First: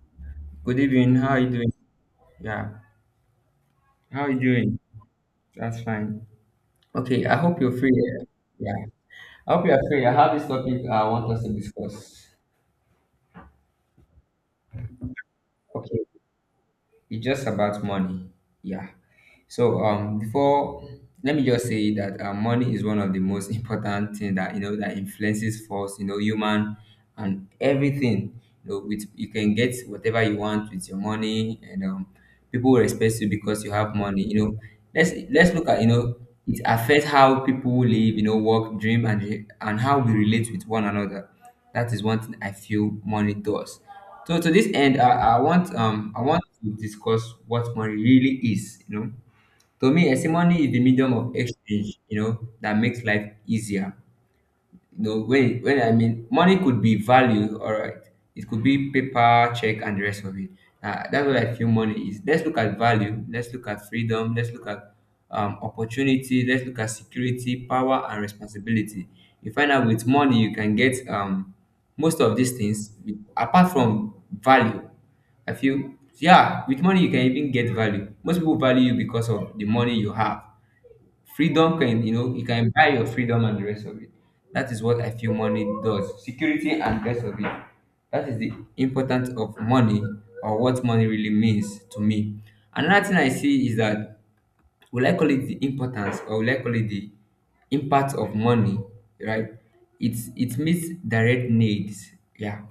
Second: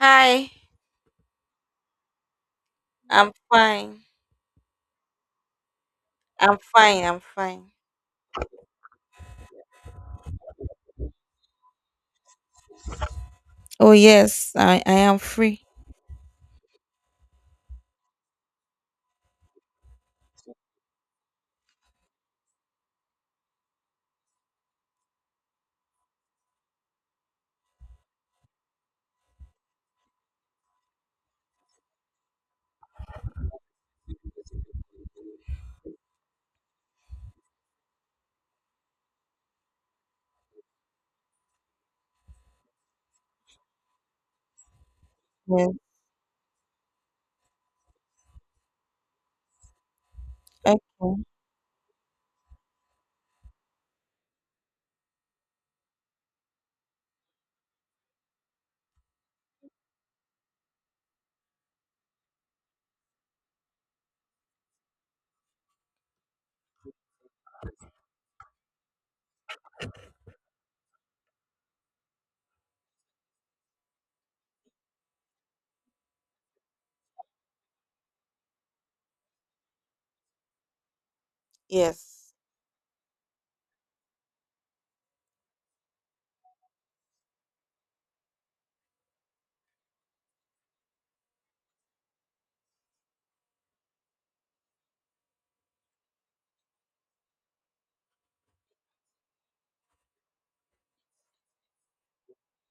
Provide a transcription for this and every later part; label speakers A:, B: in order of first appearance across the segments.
A: Hi.
B: Good evening. How are you doing? Yeah.
A: I'm fine.
B: How are you doing? That's fine.
A: I'm fine. I'm
B: Okay, I hope you're
A: fine.
B: free. Yeah. I hope you're free. I have this topic I want us to discuss.
A: Oh yes, I am free.
B: Okay. It's just about money. Yeah. So before let me just say that money is one of the most important thing that you know that influences us, you know, human and everything. You know, with you can get whatever you want with your money, and people will respect you because you have money. You know, let's look at you know it affects how people live, you know, work, dream, and how we relate with one another. That is one thing I feel money does. So to this end, I want
A: Yes.
B: I want to discuss what money really is. You know, to me, a testimony is
A: Okay.
B: the medium of exchange, you know, that makes life easier you know, when I mean money could be value, all right. It could be paper, check, and the rest of it. That's what I feel money is. Let's look at value. Let's look at freedom. Let's look at opportunity. Let's look at security, power, and responsibility. You find out with money you can get most of these things with, apart from value. I feel yeah, with money you can even get value. Most people value you because of the money you have. Freedom can, you know,
A: Yes.
B: you can buy your freedom and the rest of it. That is what I feel money does. Security and the rest of it. That is the importance of money or what money really means to me. Another thing I see is that will I call it the importance or will I call it the impact of money, right? It's it meets direct needs. Yeah.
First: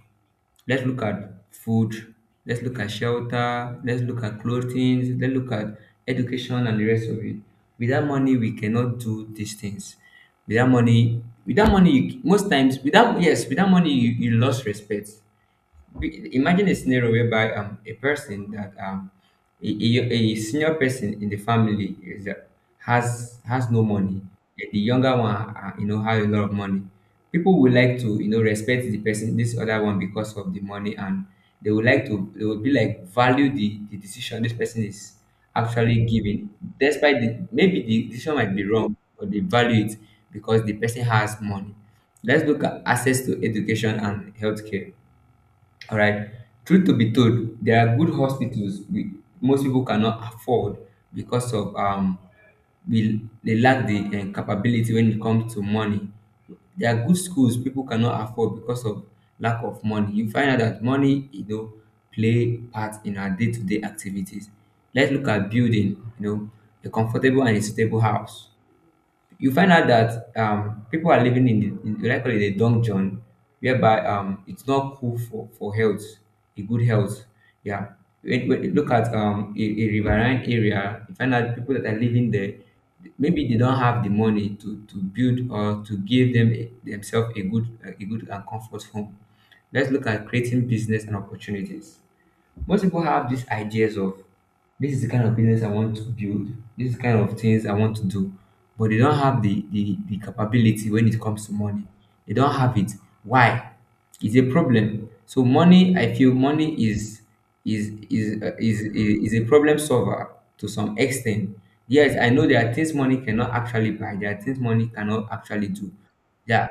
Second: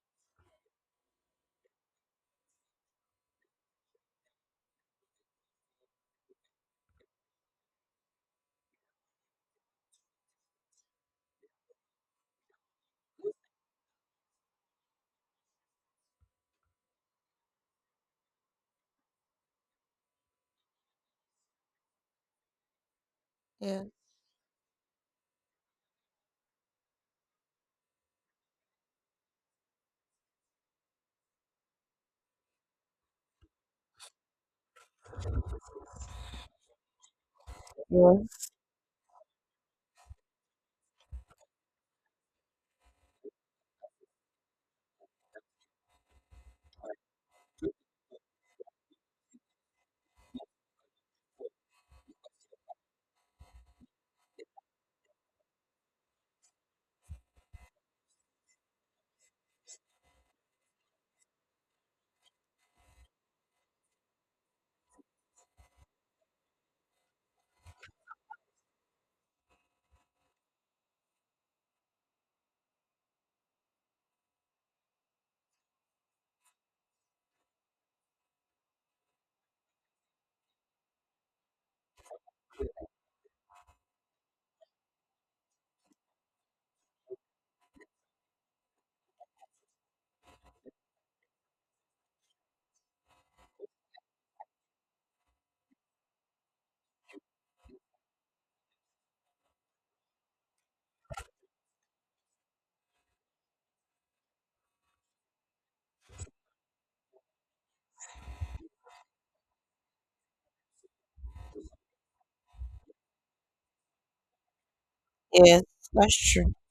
B: Let's look at food. Let's look at shelter. Let's look at clothing. Let's look at education and the rest of it. Without money, we cannot do these things. Without money, without money, you, most times, without yes, without money, you lost respect. Imagine a scenario whereby a person that a senior person in the family is has no
A: Yes.
B: money, and the younger one you know has a lot of money. People would like to you know respect the person this other one because of the money, and they would like to they would be like value the decision this person is actually giving, despite the maybe the decision
A: Yes.
B: might be wrong but they value it because the person has money. Let's look at access to education and healthcare, all right. Truth to be told, there are good hospitals we most people cannot afford because of we they lack the capability when it comes to money. There are good schools people cannot afford because of lack of money. You find out that money, you know, play part in our day-to-day activities. Let's look at building, you know, a comfortable and a suitable house. You find out that people are living in, the, in what I call it a dungeon, whereby it's not cool for health, a good health. Yeah. When you look at a riverine area, you find out people that are living there, maybe they don't have the money to build or to give them a, themselves a good and comfort home. Let's look at creating business and opportunities. Most people have these ideas of this is the kind of business I want to build, this is the kind of things I want to do, but they don't have the capability when it comes to money. They don't have it. Why? It's a problem. So money, I feel money is is a problem solver to some extent. Yes, I know there are things money cannot actually buy. There are things money cannot
A: Yes.
B: actually do.
A: That's true.
B: Yeah.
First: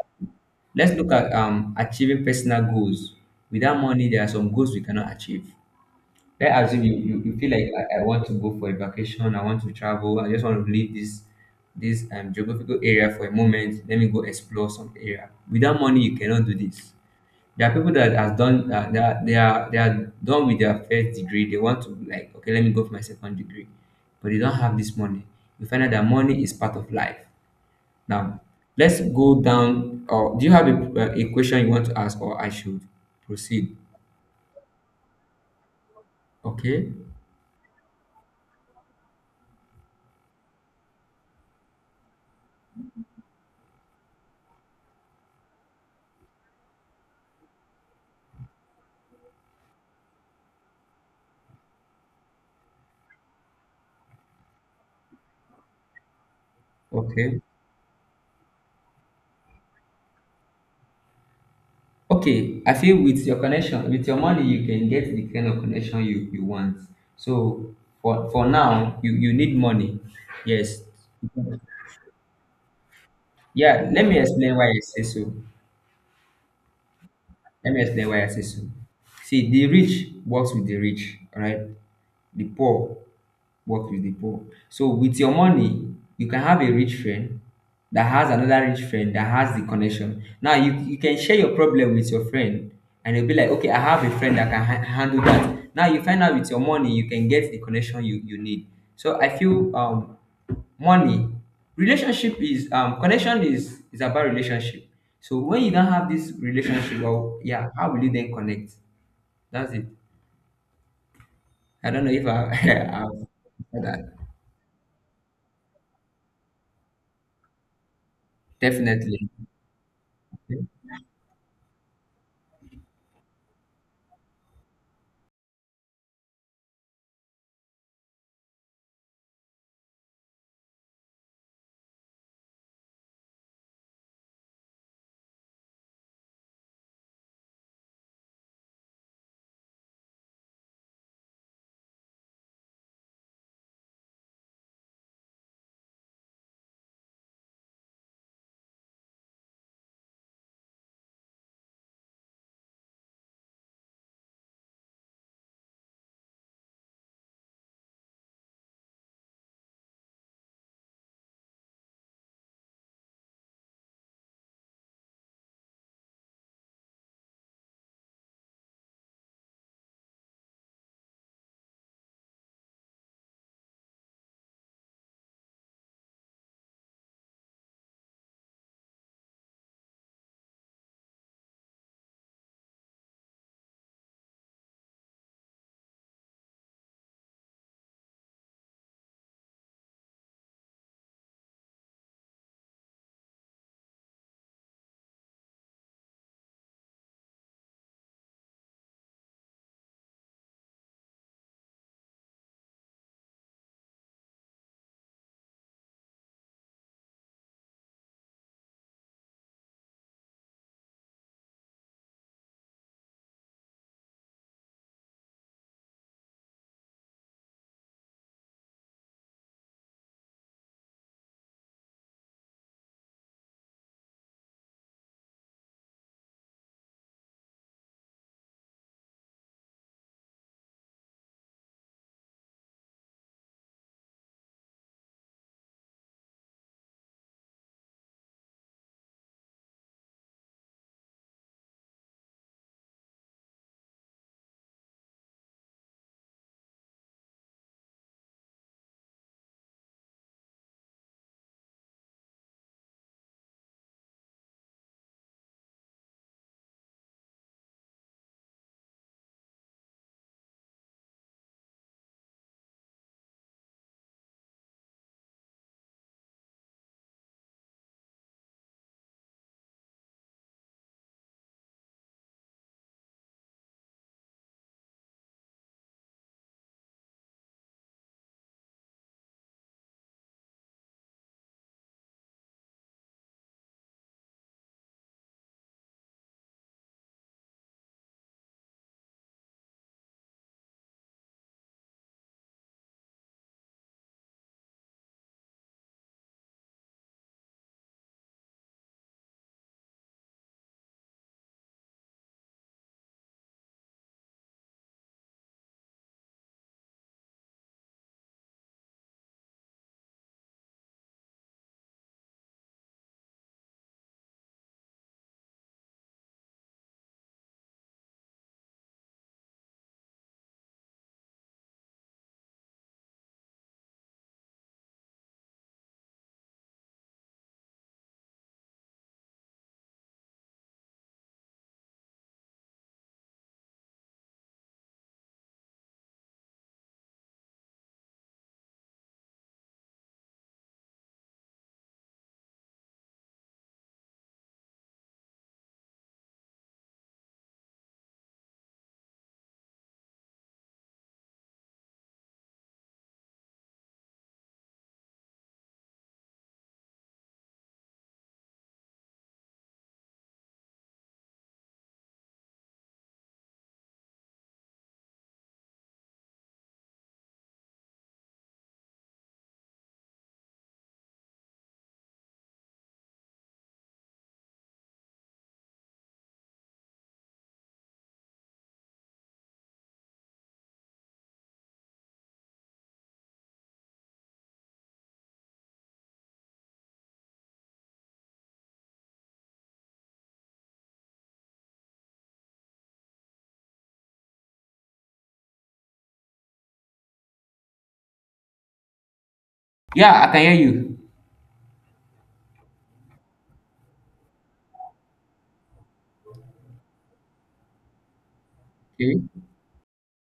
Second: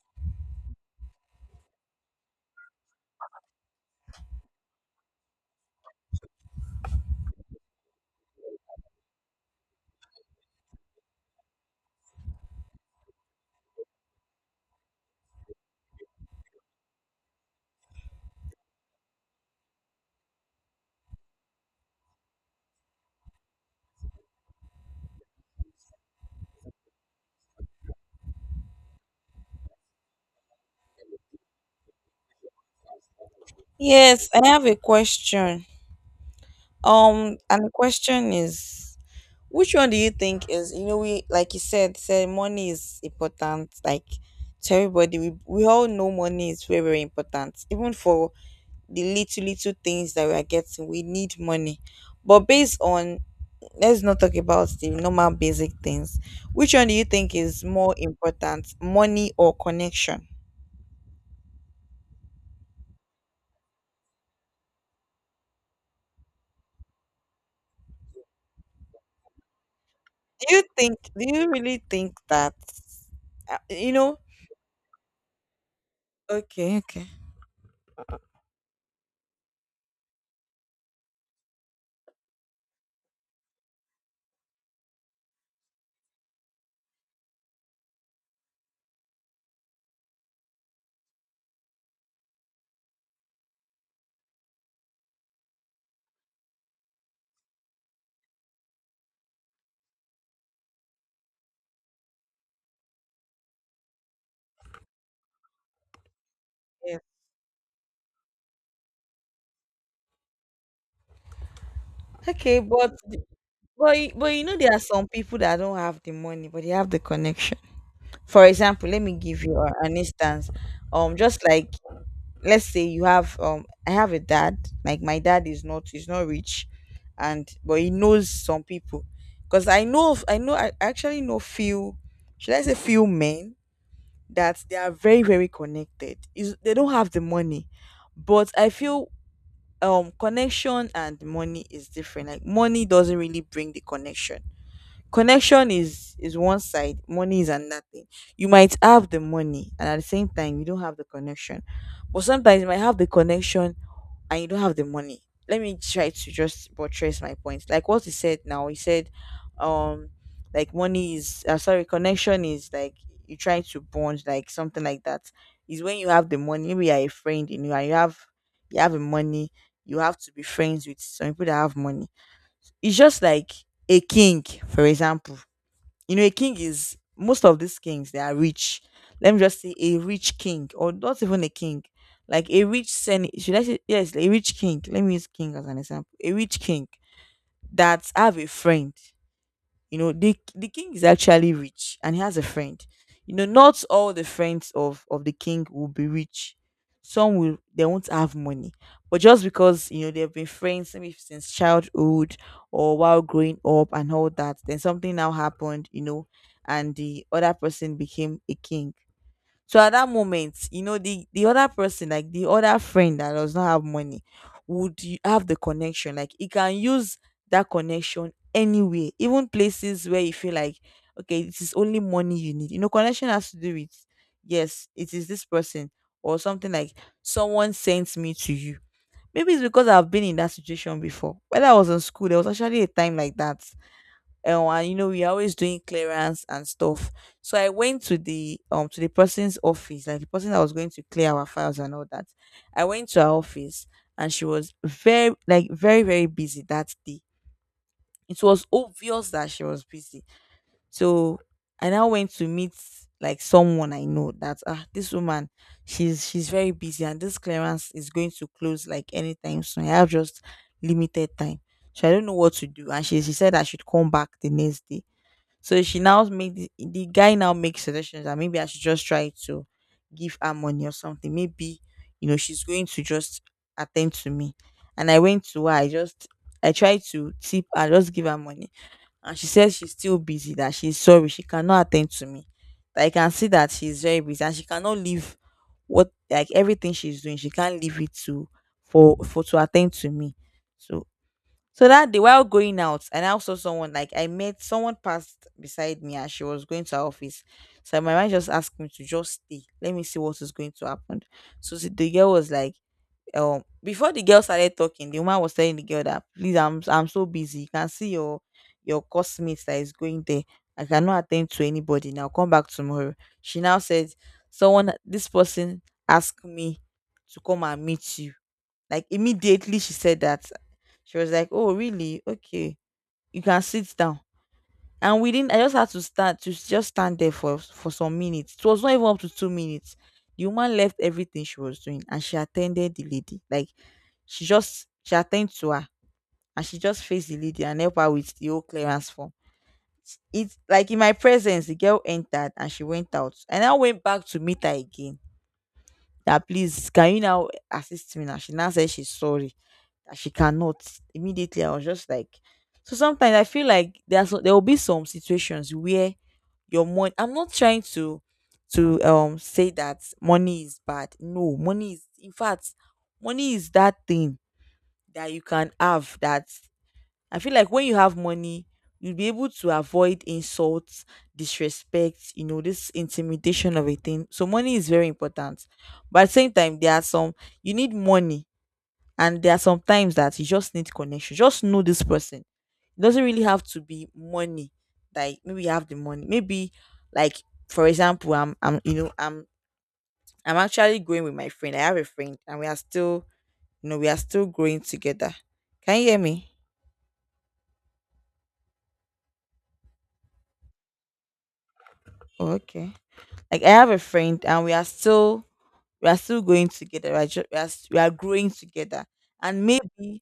B: Let's look at achieving personal goals. Without money, there are some goals we cannot achieve. Let's assume you feel like I want to go for a vacation, I want to travel, I just want to leave this this geographical area for a moment. Let me go explore some area. Without money, you cannot do this. There are people that has done they are done with their first degree. They want to like okay, let me go for my second degree, but they don't have this money. You find out that money is part of life. Now let's go down. Or do you have a question you want to ask, or I should proceed?
A: Yes, I have a question.
B: Okay,
A: And the question is, which one do you think is we, like you said, money is important, like to everybody. We all know money is very, very important, even for the little things that we are getting. We need money. But based on, let's not talk about the normal basic things. Which one do you think
B: okay.
A: is more important, money or connection?
B: Okay, I feel with your connection, with your money, you can get the kind of connection you want. So for now, you need money.
A: Do you
B: Yes.
A: think, do you really think that, uh,
B: Yeah,
A: you
B: let me
A: know,
B: explain why I say so.
A: okay, okay,
B: Let me explain why I say so. See, the rich works with the rich, all right? The poor work with the poor. So with your money, you can have a rich friend that has another rich friend that has the connection. Now you can share your problem with your friend and you'll be like, okay, I have a friend that can handle that. Now you find out with your money, you can get the connection you need. So I feel money, relationship is connection is about relationship. So when you don't have this relationship,
A: yes.
B: well, yeah, how will you then connect? That's it. I don't know if
A: Okay, but,
B: I've said that.
A: but you know, there are some people that don't have the money, but they have the connection. For example, let me
B: Definitely.
A: give you an instance. Just like, let's say you have, I have a dad. Like my dad is not, he's not rich, and but he knows some people. Because I know, I actually know few, should I say few men, that they are very, very connected, is they don't have the money. But I feel, connection and money is different. Like money doesn't really bring the connection. Connection is one side, money is another thing. You might have the money and at the same time you don't have the connection, but sometimes you might have the connection and you don't have the money. Let me try to just buttress my point. Like what he said, now he said, um like money is sorry, connection is like you try to bond, like something like that. Is when you have the money, maybe you're a friend, and you have, you have the money. You have to be friends with some people that have money. It's just like a king, for example. You know, a king is, most of these kings, they are rich. Let me just say a rich king, or not even a king, like a rich senate. Should I say, yes, a rich king? Let me use king as an example. A rich king that have a friend. You know, the king is actually rich and he has a friend. You know, not all the friends of the king will be rich. Some will, they won't have money. But just because, you know, they've been friends maybe since childhood or while growing up and all that, then something now happened, you know, and the other person became a king. So at that moment, you know, the other person, like the other friend that does not have money, would have the connection. Like he can use that connection anywhere, even places where you feel like, okay, it is only money you need. You know, connection has to do with, yes, it is this person, or something like someone sends me to you. Maybe it's because I've been in that situation before. When I was in school, there was actually a time like that. And you know, we are always doing clearance and stuff. So I went to the person's office, like the person that was going to clear our files and all that. I went to her office, and she was very like very, very busy that day. It was obvious that she was busy. So I now went to meet, like someone I know, that ah, this woman, she's very busy, and this clearance is going to close like anytime soon. I have just limited time. So I don't know what to do. And she said I should come back the next day. So she now made, the guy now makes suggestions that maybe I should just try to give her money or something. Maybe you know she's going to just attend to me. And I went to her. I tried to tip. I just give her money, and she says she's still busy. That she's sorry. She cannot attend to me. That I can see that she's very busy, and she cannot leave what, like everything she's doing. She can't leave it to, for to attend to me. So so that day, while going out, and I also, someone, like I met someone passed beside me, and she was going to her office. So my mind just asked me to just stay. Let me see what is going to happen. So the girl was like, before the girl started talking, the woman was telling the girl that, please, I'm so busy. You can see your classmates that is going there. I cannot attend to anybody now. Come back tomorrow. She now said, someone, this person asked me to come and meet you. Like immediately she said that, she was like, oh, really? Okay. You can sit down. And we didn't I just had to stand, to just stand there for some minutes. It was not even up to 2 minutes. The woman left everything she was doing and she attended the lady. Like she attended to her, and she just faced the lady and helped her with the whole clearance form. It's like in my presence, the girl entered and she went out. And I now went back to meet her again. That please, can you now assist me now? She now said she's sorry that she cannot immediately. I was just like, so sometimes I feel like there's so, there will be some situations where your money, I'm not trying to, say that money is bad. No, money is in fact, money is that thing that you can have. That I feel like when you have money, you'll be able to avoid insults, disrespect. You know, this intimidation of a thing. So money is very important, but at the same time, there are some, you need money, and there are some times that you just need connection. Just know this person. It doesn't really have to be money. Like maybe you have the money. Maybe like, for example, I'm you know, I'm actually growing with my friend. I have a friend and we are still, you know, we are still growing together. Can you hear me?
B: Yeah, I can hear you.
A: Oh, okay. Like I have a friend and we are still, we are still going together. Right? We are, we are we are growing together.
B: Okay,
A: And maybe,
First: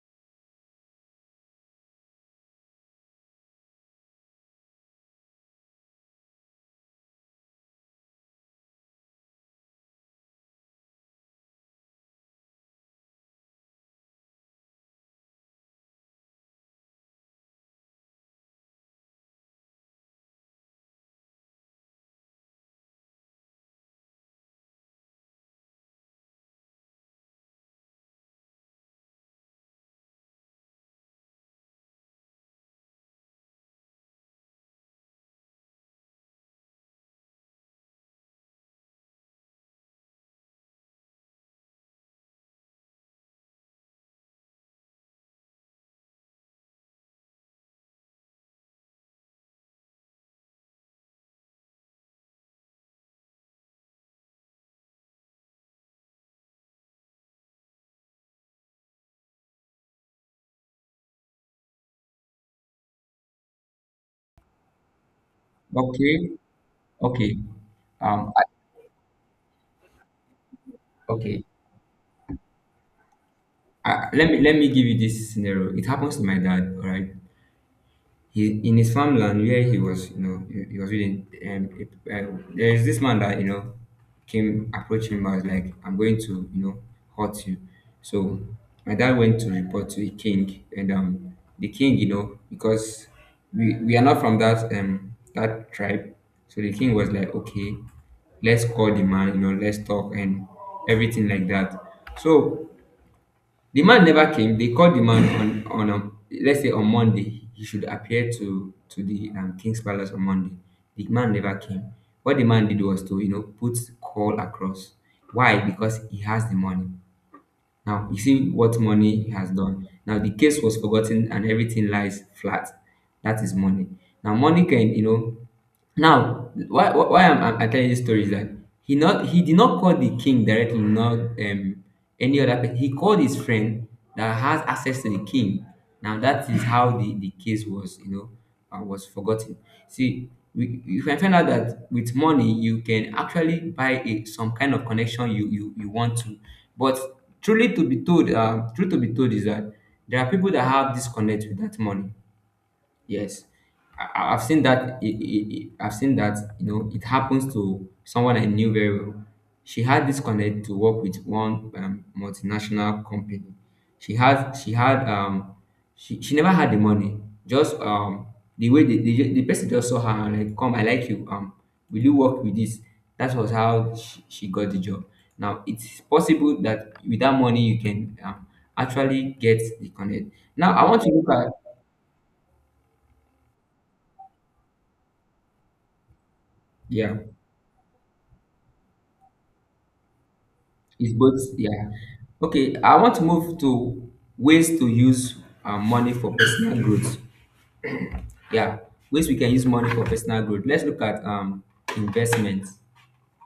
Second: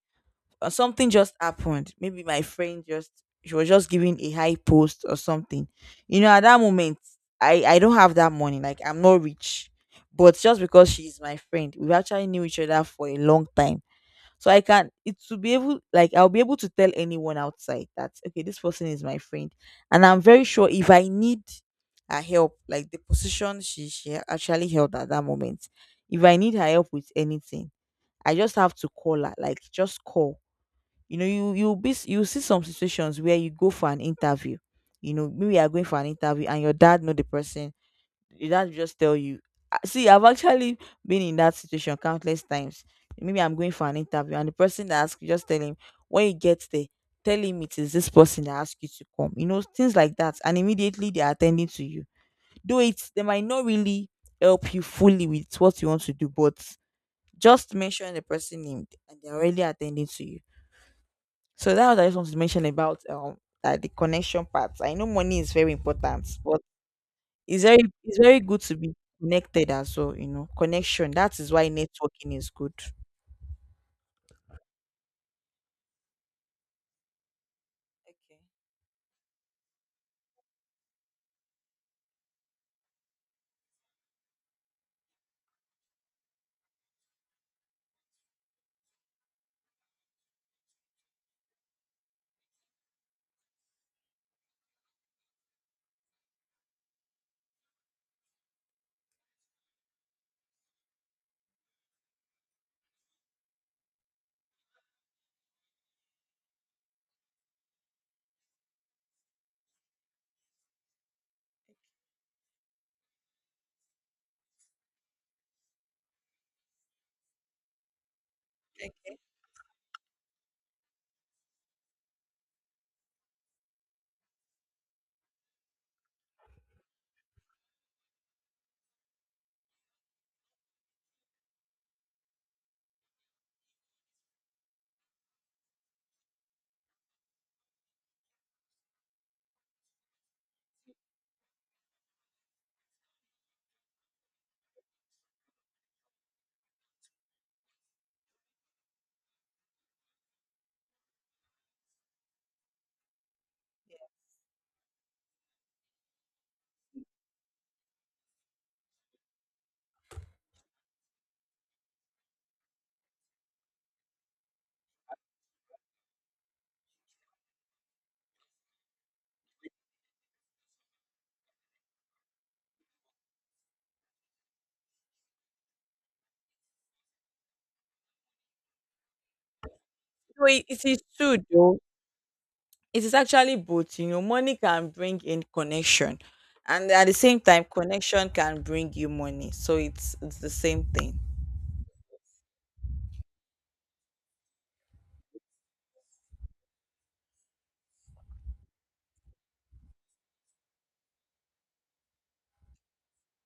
A: or something just happened. Maybe my friend just, she was just giving a high post or something. You know, at that moment, I don't have that money. Like I'm not rich, but just because she's my friend, we actually knew each other for a long time. So I can it, to be able, like I'll be able to tell anyone outside that, okay, this person is my friend, and I'm very sure if I need her help, like the position she actually held at that moment, if I need her help with anything, I just have to call her. Like just call, you know, you be, you see some situations where you go for an interview. You know, maybe you are going for an interview and your dad know the person. Your dad will just tell you, "Ah, see, I've actually been in that situation countless times." Maybe I'm going for an interview and the person that asks you just tell him, when you get there, tell him it is this person that asked you to come. You know, things like that, and immediately they are attending to you. Though it, they might not really help you fully with what you want to do, but just mention the person name and they're already attending to you. So that's what I just want to mention about, that the connection part. I know money is very
B: okay,
A: important, but
B: okay.
A: it's very, it's
B: Um,
A: very
B: I,
A: good to be connected as well. You know, connection. That
B: okay.
A: is why networking is good.
B: Let me give you this scenario. It happens to my dad. All right.
A: Okay.
B: He in his farmland where he was, you know, he was reading. There is this man that you know came approached him and was like, "I'm going to, you know, hurt you." So my dad went to report to the king, and the king, you know, because we are not from that that tribe, so the king was like, "Okay, let's call the man, you know, let's talk and everything like that." So the man never came. They called the man on us say on Monday he should appear to the king's palace on Monday. The man never came. What the man did was to you know put call across. Why? Because he has the money. Now you see what money he has done. Now the case was forgotten and everything lies flat. That is money. Now money can you know now, why I'm telling this story is that he not he did not call the king directly, not any other person. He called his friend that has access to the king. Now that is how the case was, you know, was forgotten. See, we you can find out that with money you can actually buy a, some kind of connection you want to. But truly to be told, truth to be told is that there are people that have disconnect with that money. Yes, I've seen that. I've seen that. You know, it happens to someone I knew very well. She had this connect to work with one multinational company. She had. She had. She never had the money. Just the way the person just saw her and like, come, I like you. Will you work with this? That was how she got the job. Now it's possible that with that money you can actually get the connect.
A: So it,
B: Now
A: it
B: I want
A: is
B: to look
A: true
B: at
A: though. It is actually both. You know, money can bring in connection, and at the
B: yeah.
A: same time, connection can bring you money. So it's the same
B: It's
A: thing.
B: both, yeah. Okay, I want to move to ways to use money for personal growth. Yeah, ways we can use money for personal growth. Let's look at investment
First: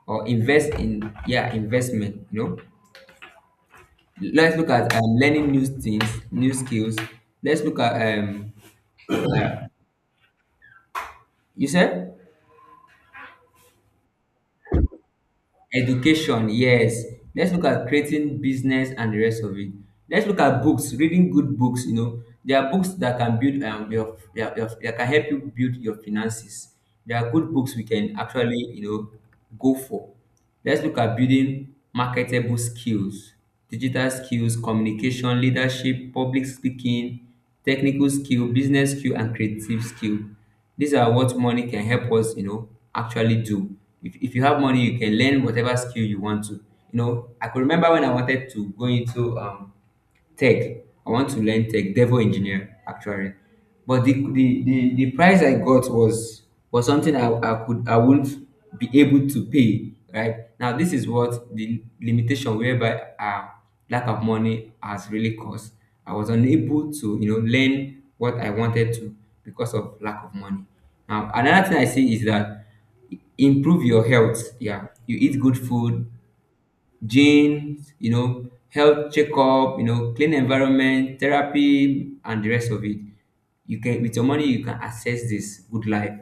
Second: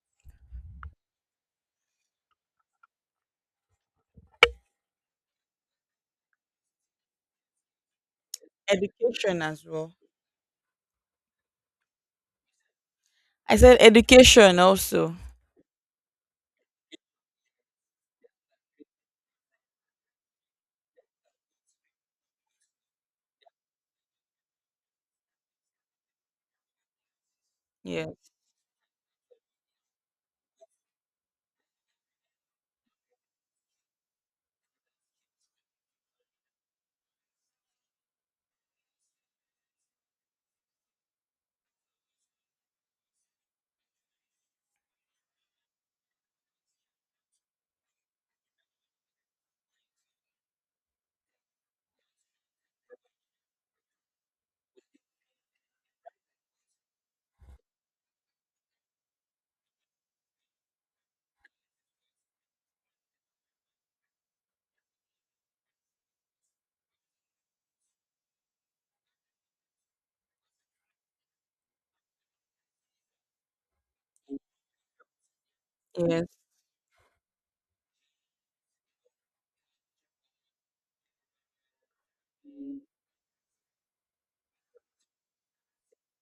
B: or invest in yeah investment. You know, let's look at learning new things, new skills. Let's look at
A: Education as
B: yeah.
A: well.
B: You said.
A: I said education also.
B: Education, yes. Let's look at creating business and the rest of it. Let's look at books, reading good books. You know, there are books that can build your that can help you build your finances. There are good books we
A: Yeah.
B: can actually you know go for. Let's look at building marketable skills, digital skills, communication, leadership, public speaking, technical skill, business skill, and creative skill. These are what money can help us, you know, actually do. If you have money, you can learn whatever skill you want to. You know, I could remember when I wanted to go into tech. I want to learn tech, devil engineer actually. But the price I got was something I wouldn't be able to pay. Right now, this is what the limitation whereby lack of money has really caused. I was unable to learn what I wanted to because of lack of money. Now another thing I see is that improve your health. Yeah, you eat good food,
A: Yes.
B: genes, you know, health checkup, you know, clean environment, therapy, and the rest of it. You can with your money you can access this good life.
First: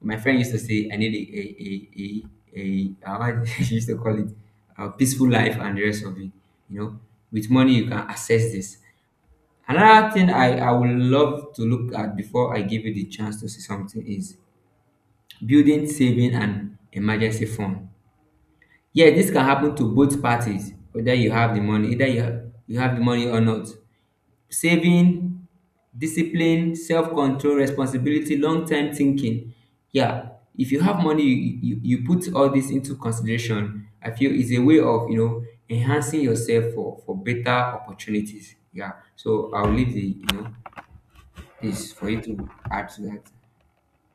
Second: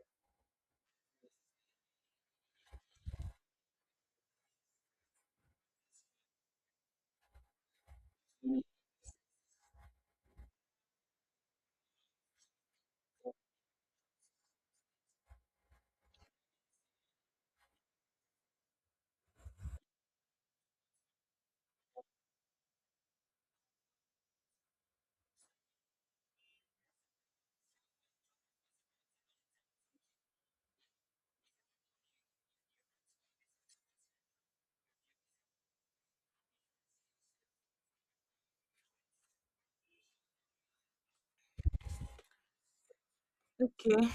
B: My friend used to say, I need a how he used to call it a peaceful life and the rest of it. You know, with money you can access this. Another thing I would love to look at before I give you the chance to say something is building saving and emergency fund. Yeah, this can happen to both parties, whether you have the money, either you have the money or not. Saving, discipline, self-control, responsibility, long-term thinking. Yeah, if you have money, you put all this into consideration. I feel it's a way of, you know, enhancing yourself for better opportunities. Yeah. So I'll leave the, you know, this for you to add to that.
A: Okay.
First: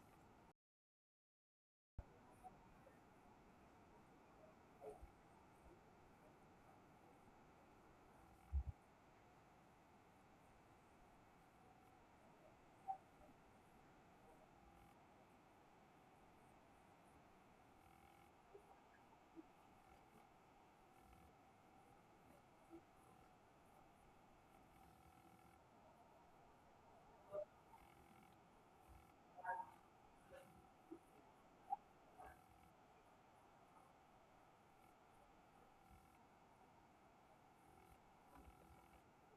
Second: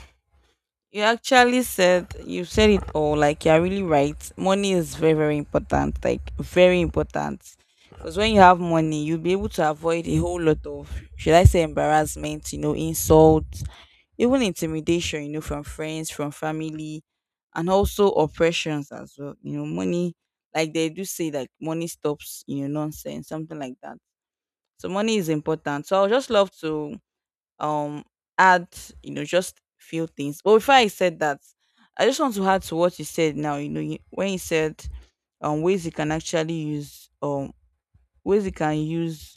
A: You actually said, you said it all. Like you're really right. Money is very, very important. Like very important. Because when you have money, you'll be able to avoid a whole lot of, should I say embarrassment, you know, insults, even intimidation, you know, from friends, from family, and also oppressions as well. You know, money, like they do say, like money stops, you know, nonsense, something like that. So money is important. So I would just love to um add just few things, but before I said that, I just want to add to what you said now. You know, when you said ways you can actually use ways you can use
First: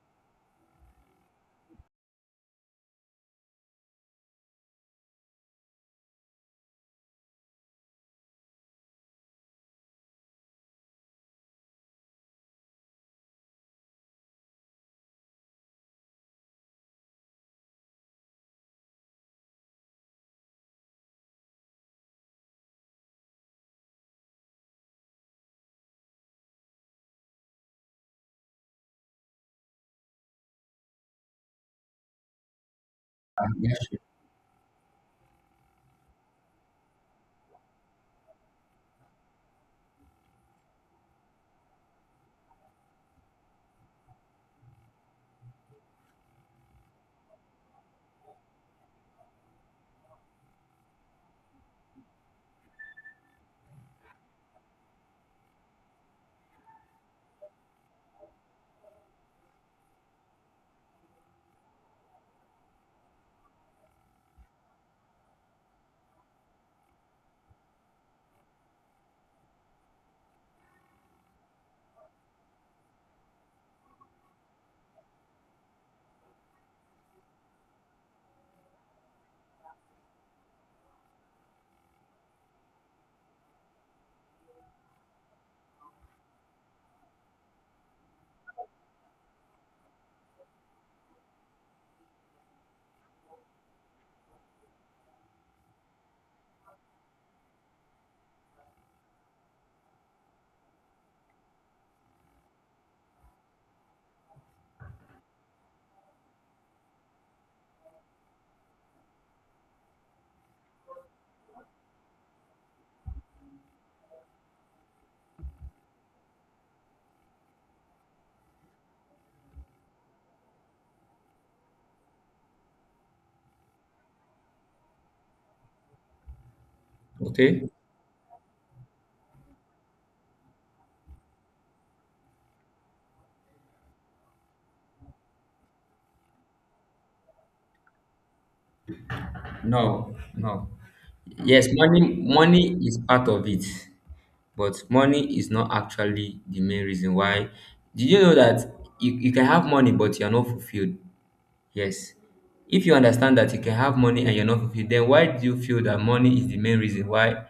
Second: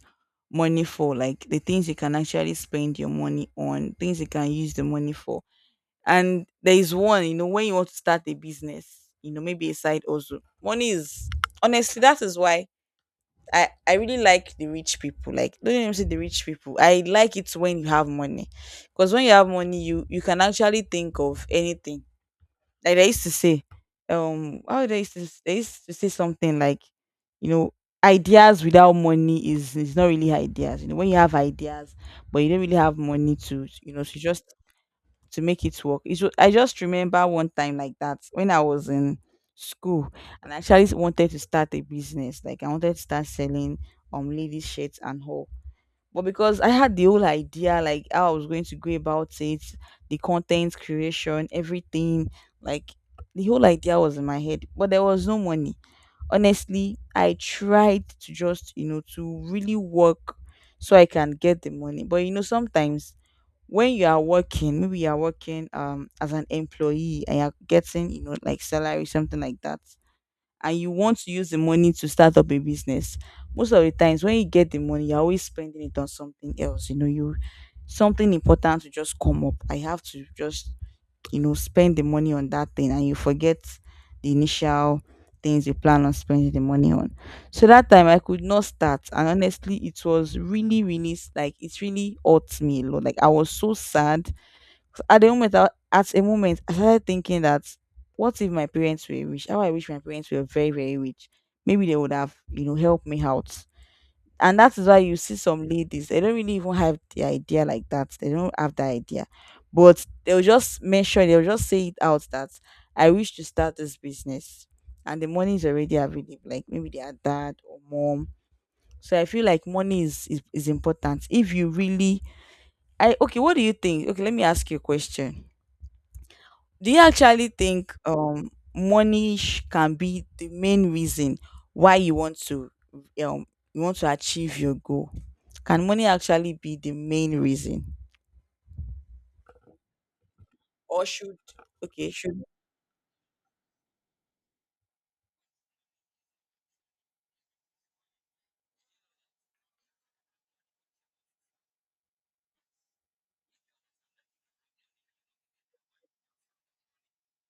A: money for, like the things you can actually spend your money on, things you can use the money for. And there is one, you know, when you want to start a business, you know, maybe a side, also money is honestly that is why I really like the rich people. Like, don't even say the rich people. I like it when you have money, because when you have money, you can actually think of anything. Like they used to say, how they used to say something like, you know, ideas without money is not really ideas. You know, when you have ideas, but you don't really have money to,
B: Yeah,
A: you know, to just to make it work. I just remember one time like that when I was in school, and I actually wanted to start a business. Like I wanted to start selling ladies shirts and all. But because I had the whole idea, like how I was going to go about it, the content creation, everything, like, the whole idea was in my head. But there was no money. Honestly, I tried to just, you know, to really work so I can get the money. But you know, sometimes when you are working, maybe you are working as an employee and you're getting, you know, like salary, something like that, and you want to use the money to start up a business, most of the times when you get the money, you're always spending it on something else. You know, you something important to just come up. I have to just, you know, spend the money on that thing, and you forget the initial things you plan on spending the money on. So that time I could not start, and honestly it was really like, it really hurt me a lot. Like, I was so sad. 'Cause at the moment at a moment I started thinking that, what if my parents were rich? How I wish my parents were very very rich. Maybe they would have, you know, helped me out. And that is why you see some ladies, they don't really even have the idea. Like, that they don't have the idea, but they'll just mention, they'll just say it out that, I wish to start this business, and the money is already available, like maybe they are dad or mom. So I feel like money is important if you really I okay, what do you think? Okay, let me ask you a question. Do you
B: sure.
A: actually
B: Okay.
A: think money can be the main reason why um you want to achieve your goal? Can money actually be the main reason?
B: No, no.
A: Or should
B: Yes,
A: okay, should
B: money is part of it. But money is not actually the main reason why. Did you know that you can have money but you're not fulfilled? Yes. If you understand that you can have money and you're not fulfilled, then why do you feel that money is the main reason why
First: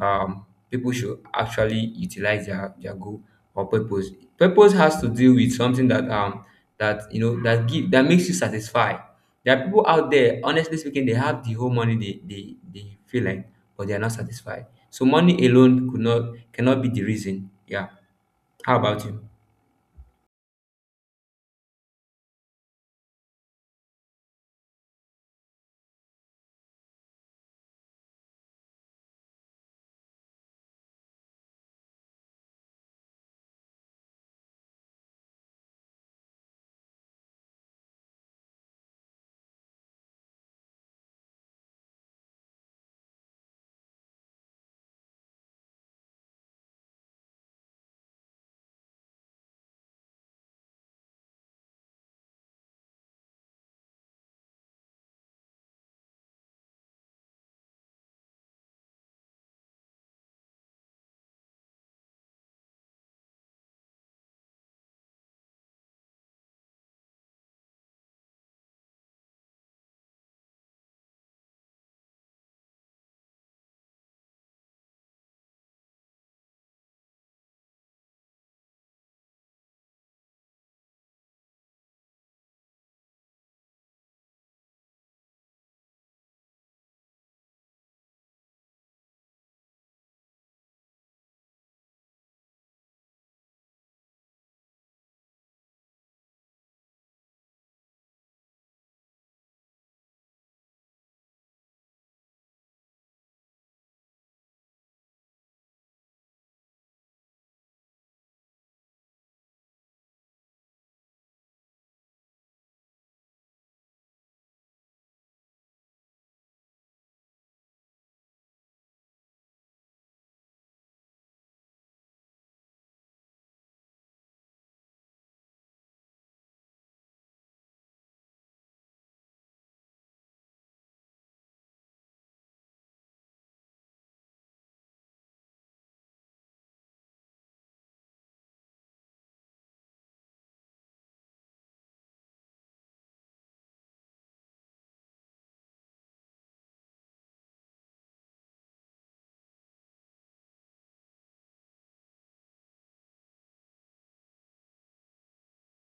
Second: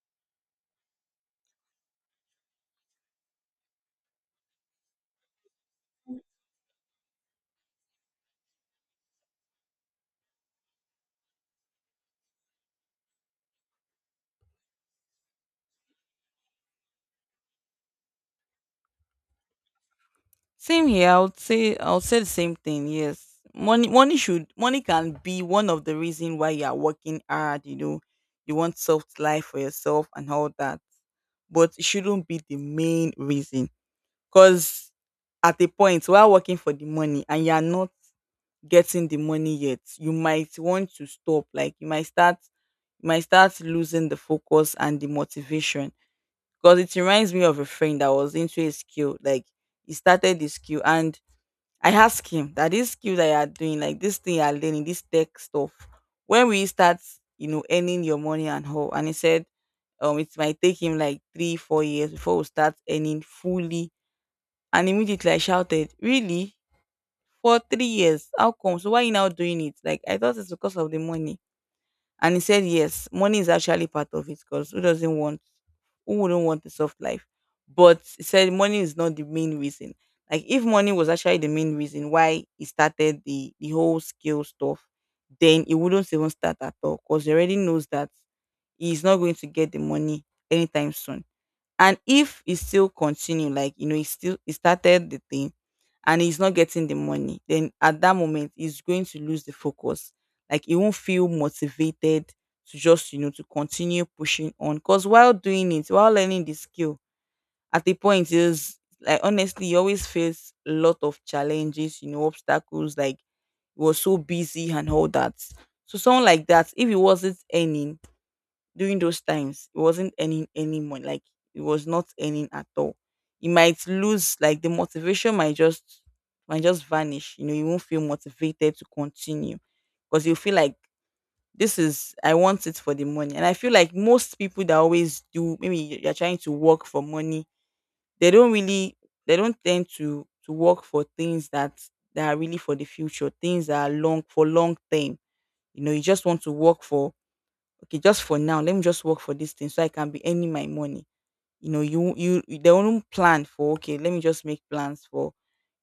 B: people should actually utilize their goal or purpose? Purpose has to do with something that you know that give that makes you satisfied. There are people out there, honestly speaking, they have the whole money they feel like, but they are not satisfied. So money alone could not cannot be the reason. Yeah. How about you?
A: same here, I would say the same thing, yes. Money can be one of the reason why you are working hard, you know, you want soft life for yourself and all that. But it shouldn't be the main reason. Because at a point, while working for the money and you are not getting the money yet, you might want to stop. Like you might start, you might start losing the focus and the motivation, because it reminds me of a friend that was into a skill. Like he started the skill, and I asked him that, this skill that you are doing, like this thing you are learning, this tech stuff, when will you start, you know, earning your money and how? And he said, it might take him like three, 4 years before we start earning fully. And immediately I shouted, really? For 3 years? How come? So why you now doing it? Like I thought it's because of the money. And he said, yes, money is actually part of it, because who doesn't want who wouldn't want a soft life? But he said money is not the main reason. Like, if money was actually the main reason why he started the whole skill stuff, then he wouldn't even start at all, because he already knows that he's not going to get the money anytime soon. And if he still continue, like you know, he started the thing and he's not getting the money, then at that moment he's going to lose the focus. Like, he won't feel motivated to just, you know, to continue pushing on. Cause while doing it, while learning the skill, at the point is like, honestly, he always faced a lot of challenges, you know, obstacles. Like he was so busy and all that. So someone like that, if he wasn't earning during those times, it wasn't earning any money, like it was not earning at all. You might lose, like, the motivation might just, might just vanish. You know, you won't feel motivated to continue, because you feel like, this is I want it for the money. And I feel like most people that always do, maybe you're trying to work for money, they don't really, they don't tend to work for things that, that are really for the future, things that are long for long term. You know, you just want to work for, okay, just for now, let me just work for this thing so I can be earning my money. You know, you they won't plan for, okay, let me just make plans for,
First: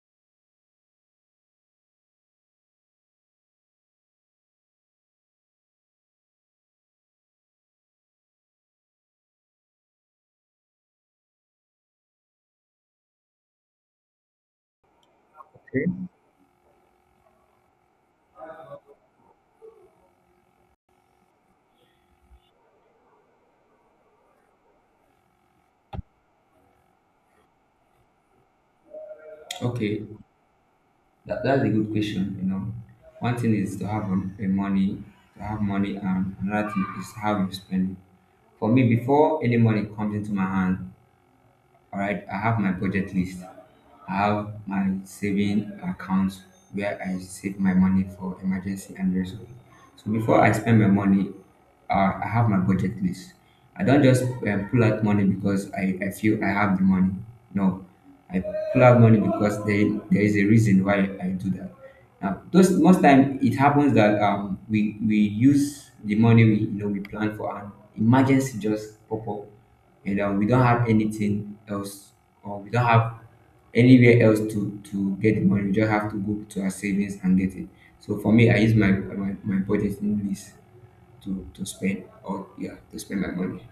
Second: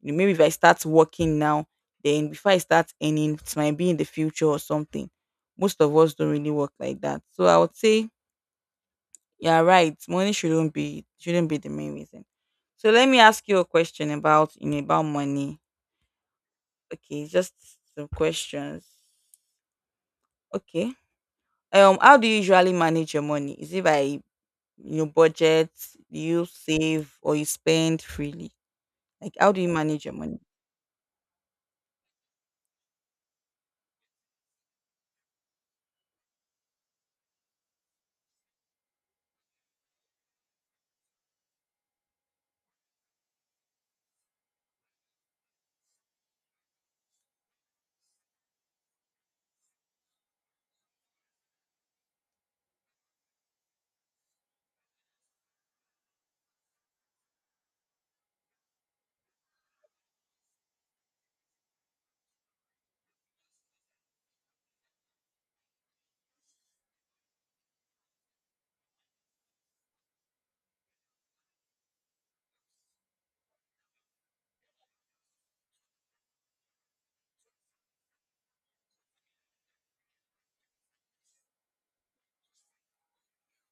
A: you know, maybe if I start working now, then before I start earning, it might be in the future or something. Most of us don't really work like that. So I would say, yeah, right. Money shouldn't be the main reason. So let me ask you a question about, you know, about money.
B: Okay.
A: Okay, just some questions. Okay. How do you usually manage your money? Is it by you budget, you save, or you spend freely? Like, how do you manage
B: Okay.
A: your money?
B: That's a good question. You know, one thing is to have a money, to have money, and another thing is how you spend it. For me, before any money comes into my hand, all right, I have my budget list. I have my saving accounts where I save my money for emergency and the rest of it. So before I spend my money, I have my budget list. I don't just pull out money because I feel I have the money. No, I pull out money because there is a reason why I do that. Now, those most time it happens that we use the money we you know we plan for, an emergency just pop up, and we don't have anything else or we don't have anywhere else to get the money. We just have to go to our savings and get it. So for me, I use my budgeting list to spend, or yeah, to spend my money.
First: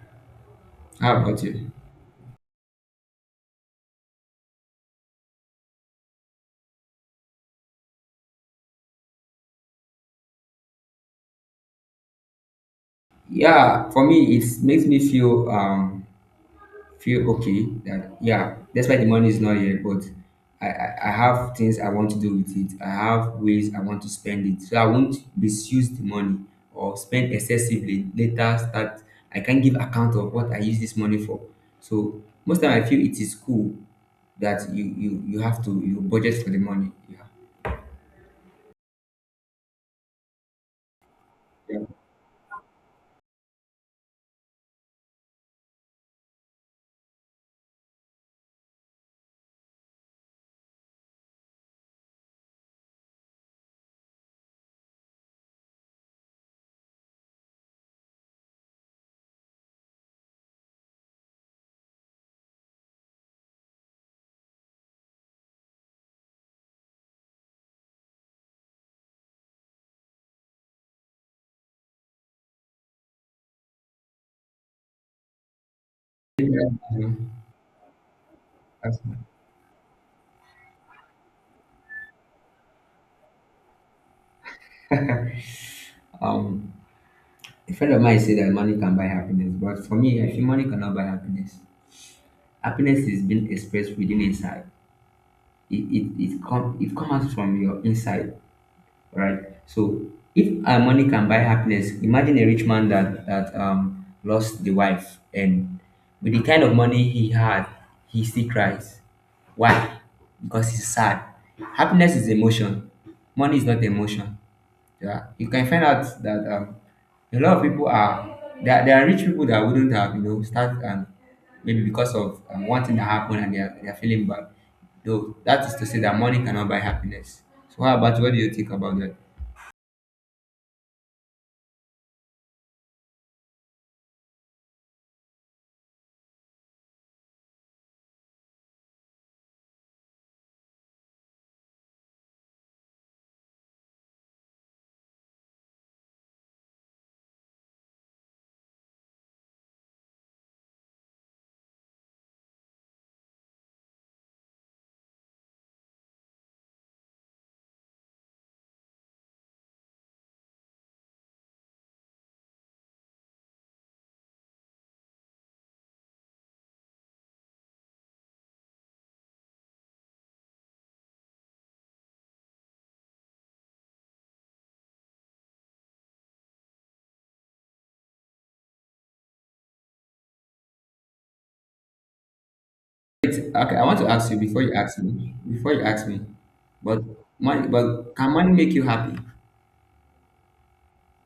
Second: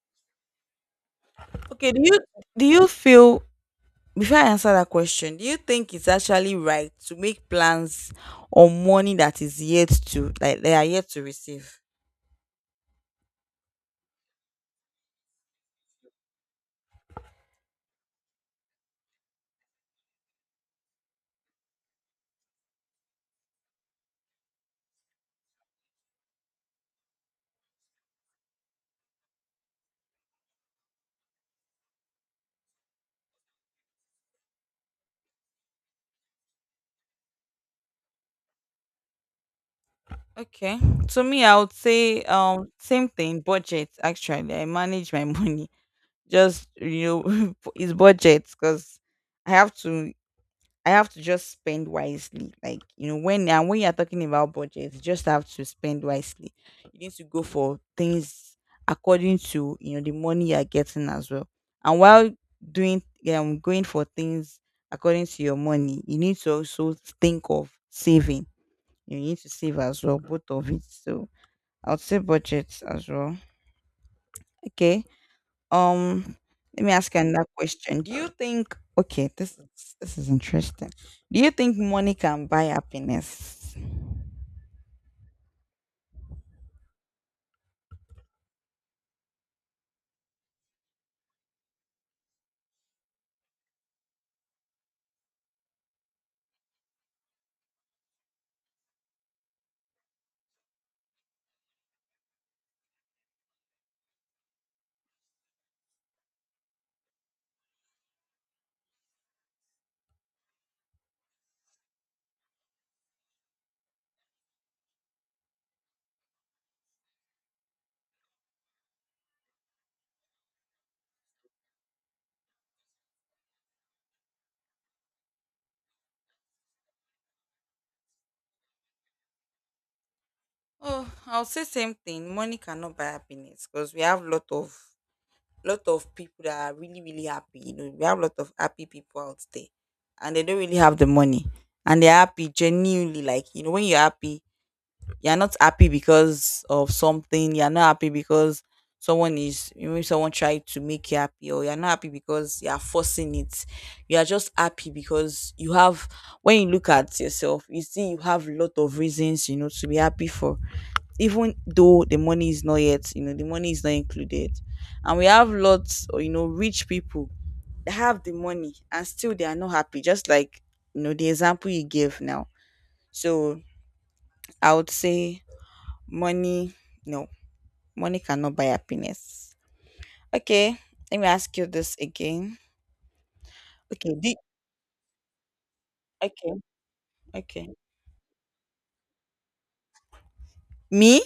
B: How about you?
A: Okay, do you feel, before I answer that question, do you think it's actually right to make plans on money that is yet to, like they are yet to receive?
B: Yeah, for me it makes me feel feel okay, that yeah, despite the money is not here, but I have things I want to do with it. I have ways I want to spend it, so I won't misuse the money or spend excessively later, start I can't give account of what I use this money for. So most time I feel it is cool that you have to, you budget for the money. Yeah.
A: Okay. To me, I would
B: Yeah,
A: say same thing, budget actually. I manage my money. Just, you know, it's budget because I have to I have to just spend wisely. Like, you know, when you're talking about budget, you just have to spend wisely. You need to go for things according to, you know, the money you're getting as well. And while doing going for things according to your money, you need to also think of saving. You need to save as well, both of it. So I would say budget as well. Okay. Um, let me
B: yeah.
A: ask you another question. Do you think,
B: That's fine.
A: okay, this is interesting. Do you think money can buy happiness?
B: um a friend of mine said that money can buy happiness, but for me I feel money cannot buy happiness. Happiness is being expressed within inside. It come out from your inside, right? So if money can buy happiness, imagine a rich man that lost the wife, and with the kind of money he had, he still cries. Why? Because he's sad. Happiness is emotion. Money is not emotion. Yeah, you can find out that a lot of people are there, there are rich people that wouldn't have you know start, and maybe because of one thing that happened, and they are feeling bad. Though that is to say that money cannot buy happiness. So how about, what do you think about that?
A: Oh, I'll say same thing. Money cannot buy happiness because we have lot of people that are really really happy. You know, we have lot of happy people out there, and they don't really have the money, and they're happy genuinely. Like, you know, when you're happy, you're not happy because of something. You're not happy because someone is, maybe someone tried to make you happy, or you're not happy because you are forcing it. You are just happy because you have. When you look at yourself, you see you have a lot of reasons, you know, to be happy for. Even though the money is not yet, you know, the money is not included, and we have lots, or you know, rich people, they have the money and still they are not happy, just like, you know, the example you gave now. So I would say money, no, money cannot buy happiness. Okay, let me ask you this again.
B: It's, okay, I want to
A: Okay,
B: ask you
A: the,
B: before you ask me. Before you ask me,
A: okay,
B: but money,
A: okay.
B: but can money make you happy?
A: Me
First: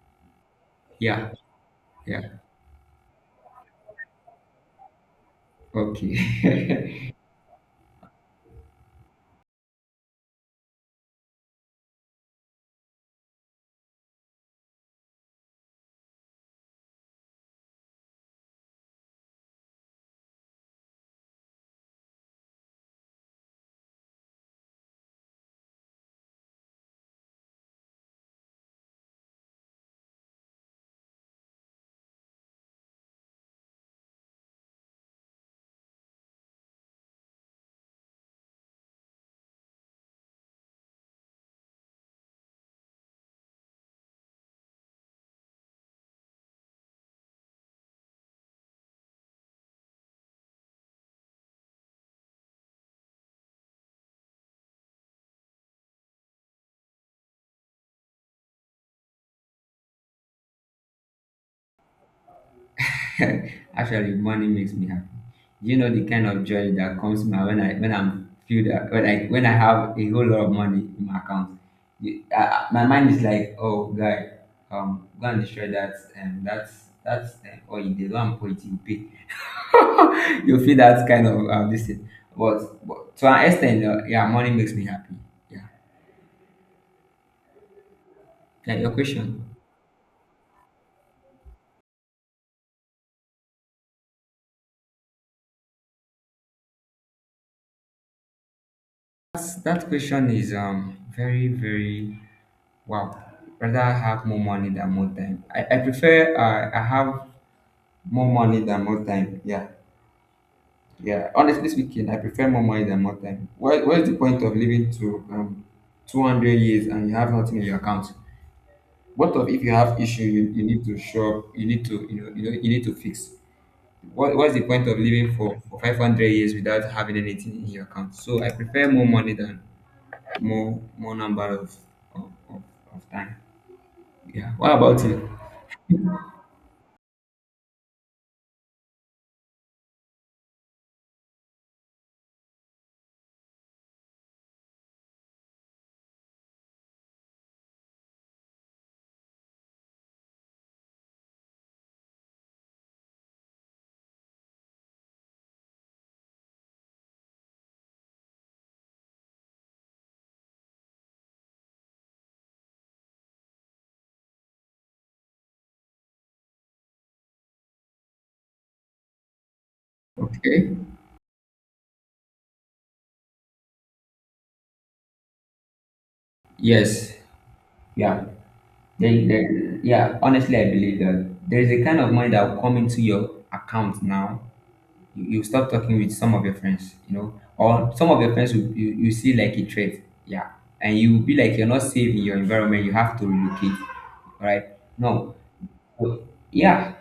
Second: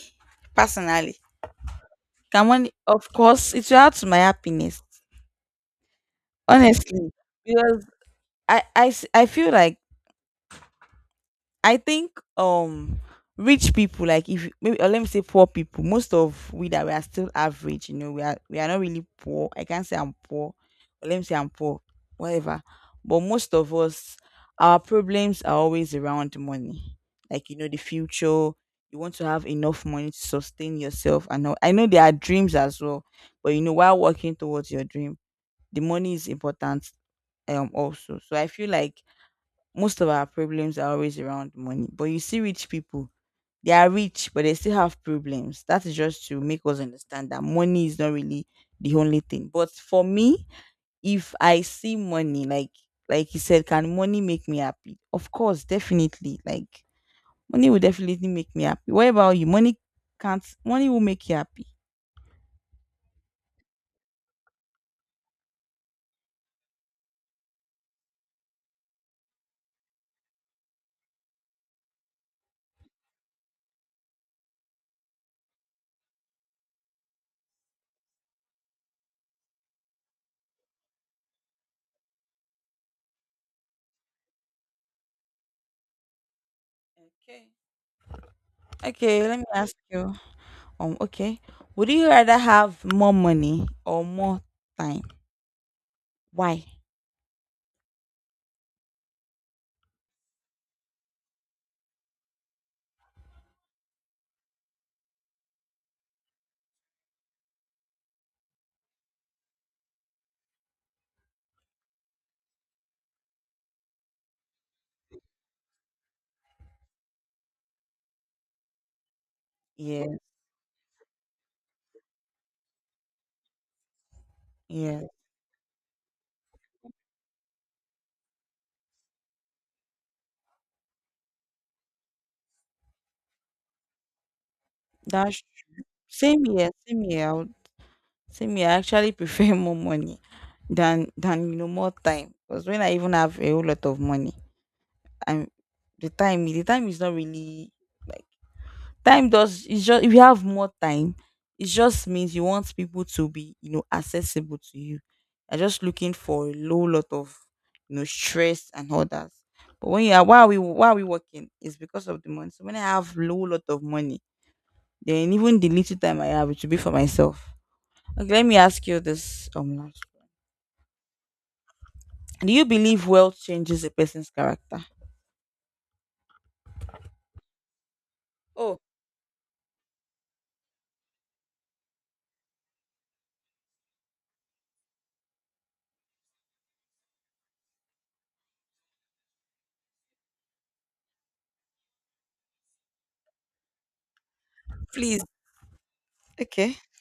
A: personally,
B: Yeah, yeah.
A: can money? Of course, it will add to my happiness.
B: Okay.
A: Honestly, because I feel like I think rich people, like if you- maybe, or let me say poor people, most of we that we are still average, you know, we are not really poor. I can't say I'm poor, or let me say I'm poor, whatever. But most of us, our problems are always around money. Like, you know, the future, you want to have enough money to sustain yourself and all. I know there are dreams as well, but you know, while working towards your dream, the money is important. Also, so I feel like most of our problems are always around money. But you see rich people, they are rich, but they still have problems. That is just to make us understand that money is not really the only thing. But for me, if I see money, like you said, can money make me happy? Of course, definitely. Like, money will definitely make me happy. What about you? Money can't money will make you happy.
B: Actually, money makes me happy. You know the kind of joy that comes my when I'm feel that when I have a whole lot of money in my account. You, my mind is like, oh guy, go and destroy that, and that's or you did go and put it in pay. You feel that kind of this thing. But to an extent, yeah, money makes me happy. Yeah.
A: Okay.
B: Yeah, your
A: Okay, let me
B: question.
A: ask you. Okay, would you rather have more money or more time? Why?
B: That question is very very wow, rather have more money than more time. I prefer I have more money than more time. Yeah, yeah. Honestly speaking, I prefer more money than more time. What What's the point of living to 200 years and you have nothing in your account? What of if you have
A: Yeah,
B: issue you need to shop, you need to you need to fix. What What's the point of
A: yeah.
B: living for 500 years without having anything in your account? So I prefer more money than more number of, of, of time. Yeah. What about you?
A: That's same here, same here. I would, same here. I actually prefer more money than you know more time. Because when I even have a whole lot of money, I'm the time is not really, like, time does, it's just, if you have more time, it just means you want people to be, you know, accessible to you. You're just looking for a low lot of, you know, stress and others. But when you are, why are we working? It's because of the money. So when I have low lot of money, then even the little time I have, it should be for myself. Okay, let me ask you this,
B: Okay.
A: do you believe wealth changes a person's character?
B: Yes. Yeah.
A: Oh,
B: Then yeah, honestly, I believe that there is a kind of money that will come into your account now. You stop talking with some of your friends, you know, or some of your friends will, you see like a threat. Yeah. And you will be like, you're not safe in your environment. You have to relocate. All right.
A: please.
B: No.
A: Okay.
B: Yeah.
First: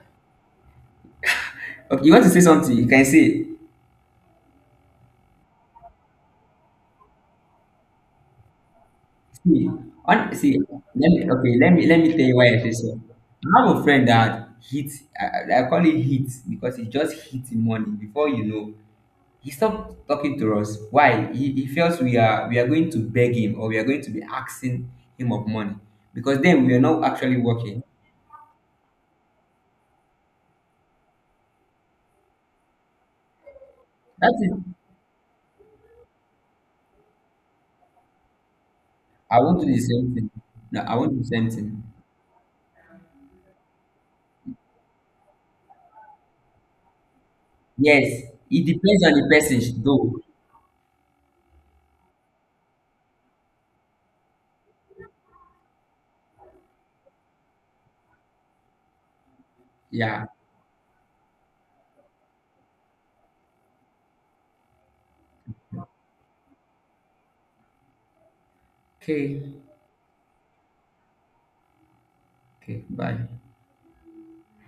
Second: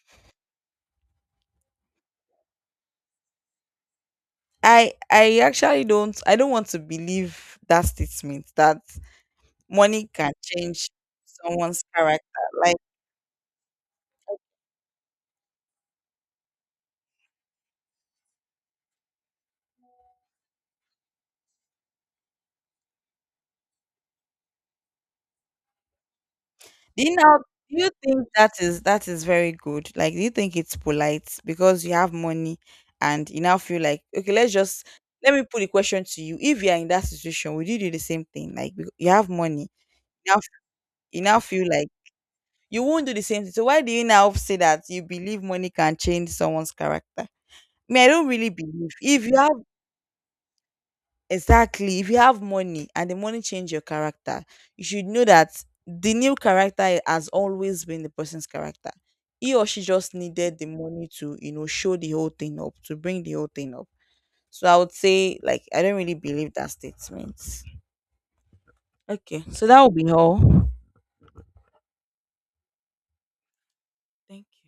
B: Okay. You want to say something? You can say it.
A: I actually don't, I don't want to believe that statement that
B: See,
A: money can
B: on see,
A: change
B: let me okay, let me
A: someone's
B: tell
A: character.
B: you why I say
A: Like,
B: so. I have a friend that hits I call it hits because he just hits him money before you know. He stopped talking to us. Why? He feels we are going to beg him or we are going to be asking him of money. Because then we are not
A: do you
B: actually
A: know,
B: working.
A: do you think that is very good? Like, do you think it's polite because you have money and you now feel like, okay,
B: That is
A: let's just let me put the question to you. If you are in that situation, would you do the same thing? Like, you have
B: I want to
A: money,
B: do the same thing.
A: now
B: No, I want not do
A: you
B: the
A: now
B: same
A: feel
B: thing.
A: like you won't do the same thing. So why do you now say that you believe money can change someone's character? Me, I
B: Yes,
A: don't really
B: it
A: believe.
B: depends on
A: If
B: the
A: you have,
B: person though.
A: exactly, if you have money and the money change your character, you should know that the new character has always been the person's character. He or she just
B: Yeah.
A: needed the money to, you know, show the whole thing up, to bring the whole thing up. So I would say, like, I don't really believe that statement. Okay,
B: Okay.
A: so that would be all.
B: Okay. Bye.
A: Thank you.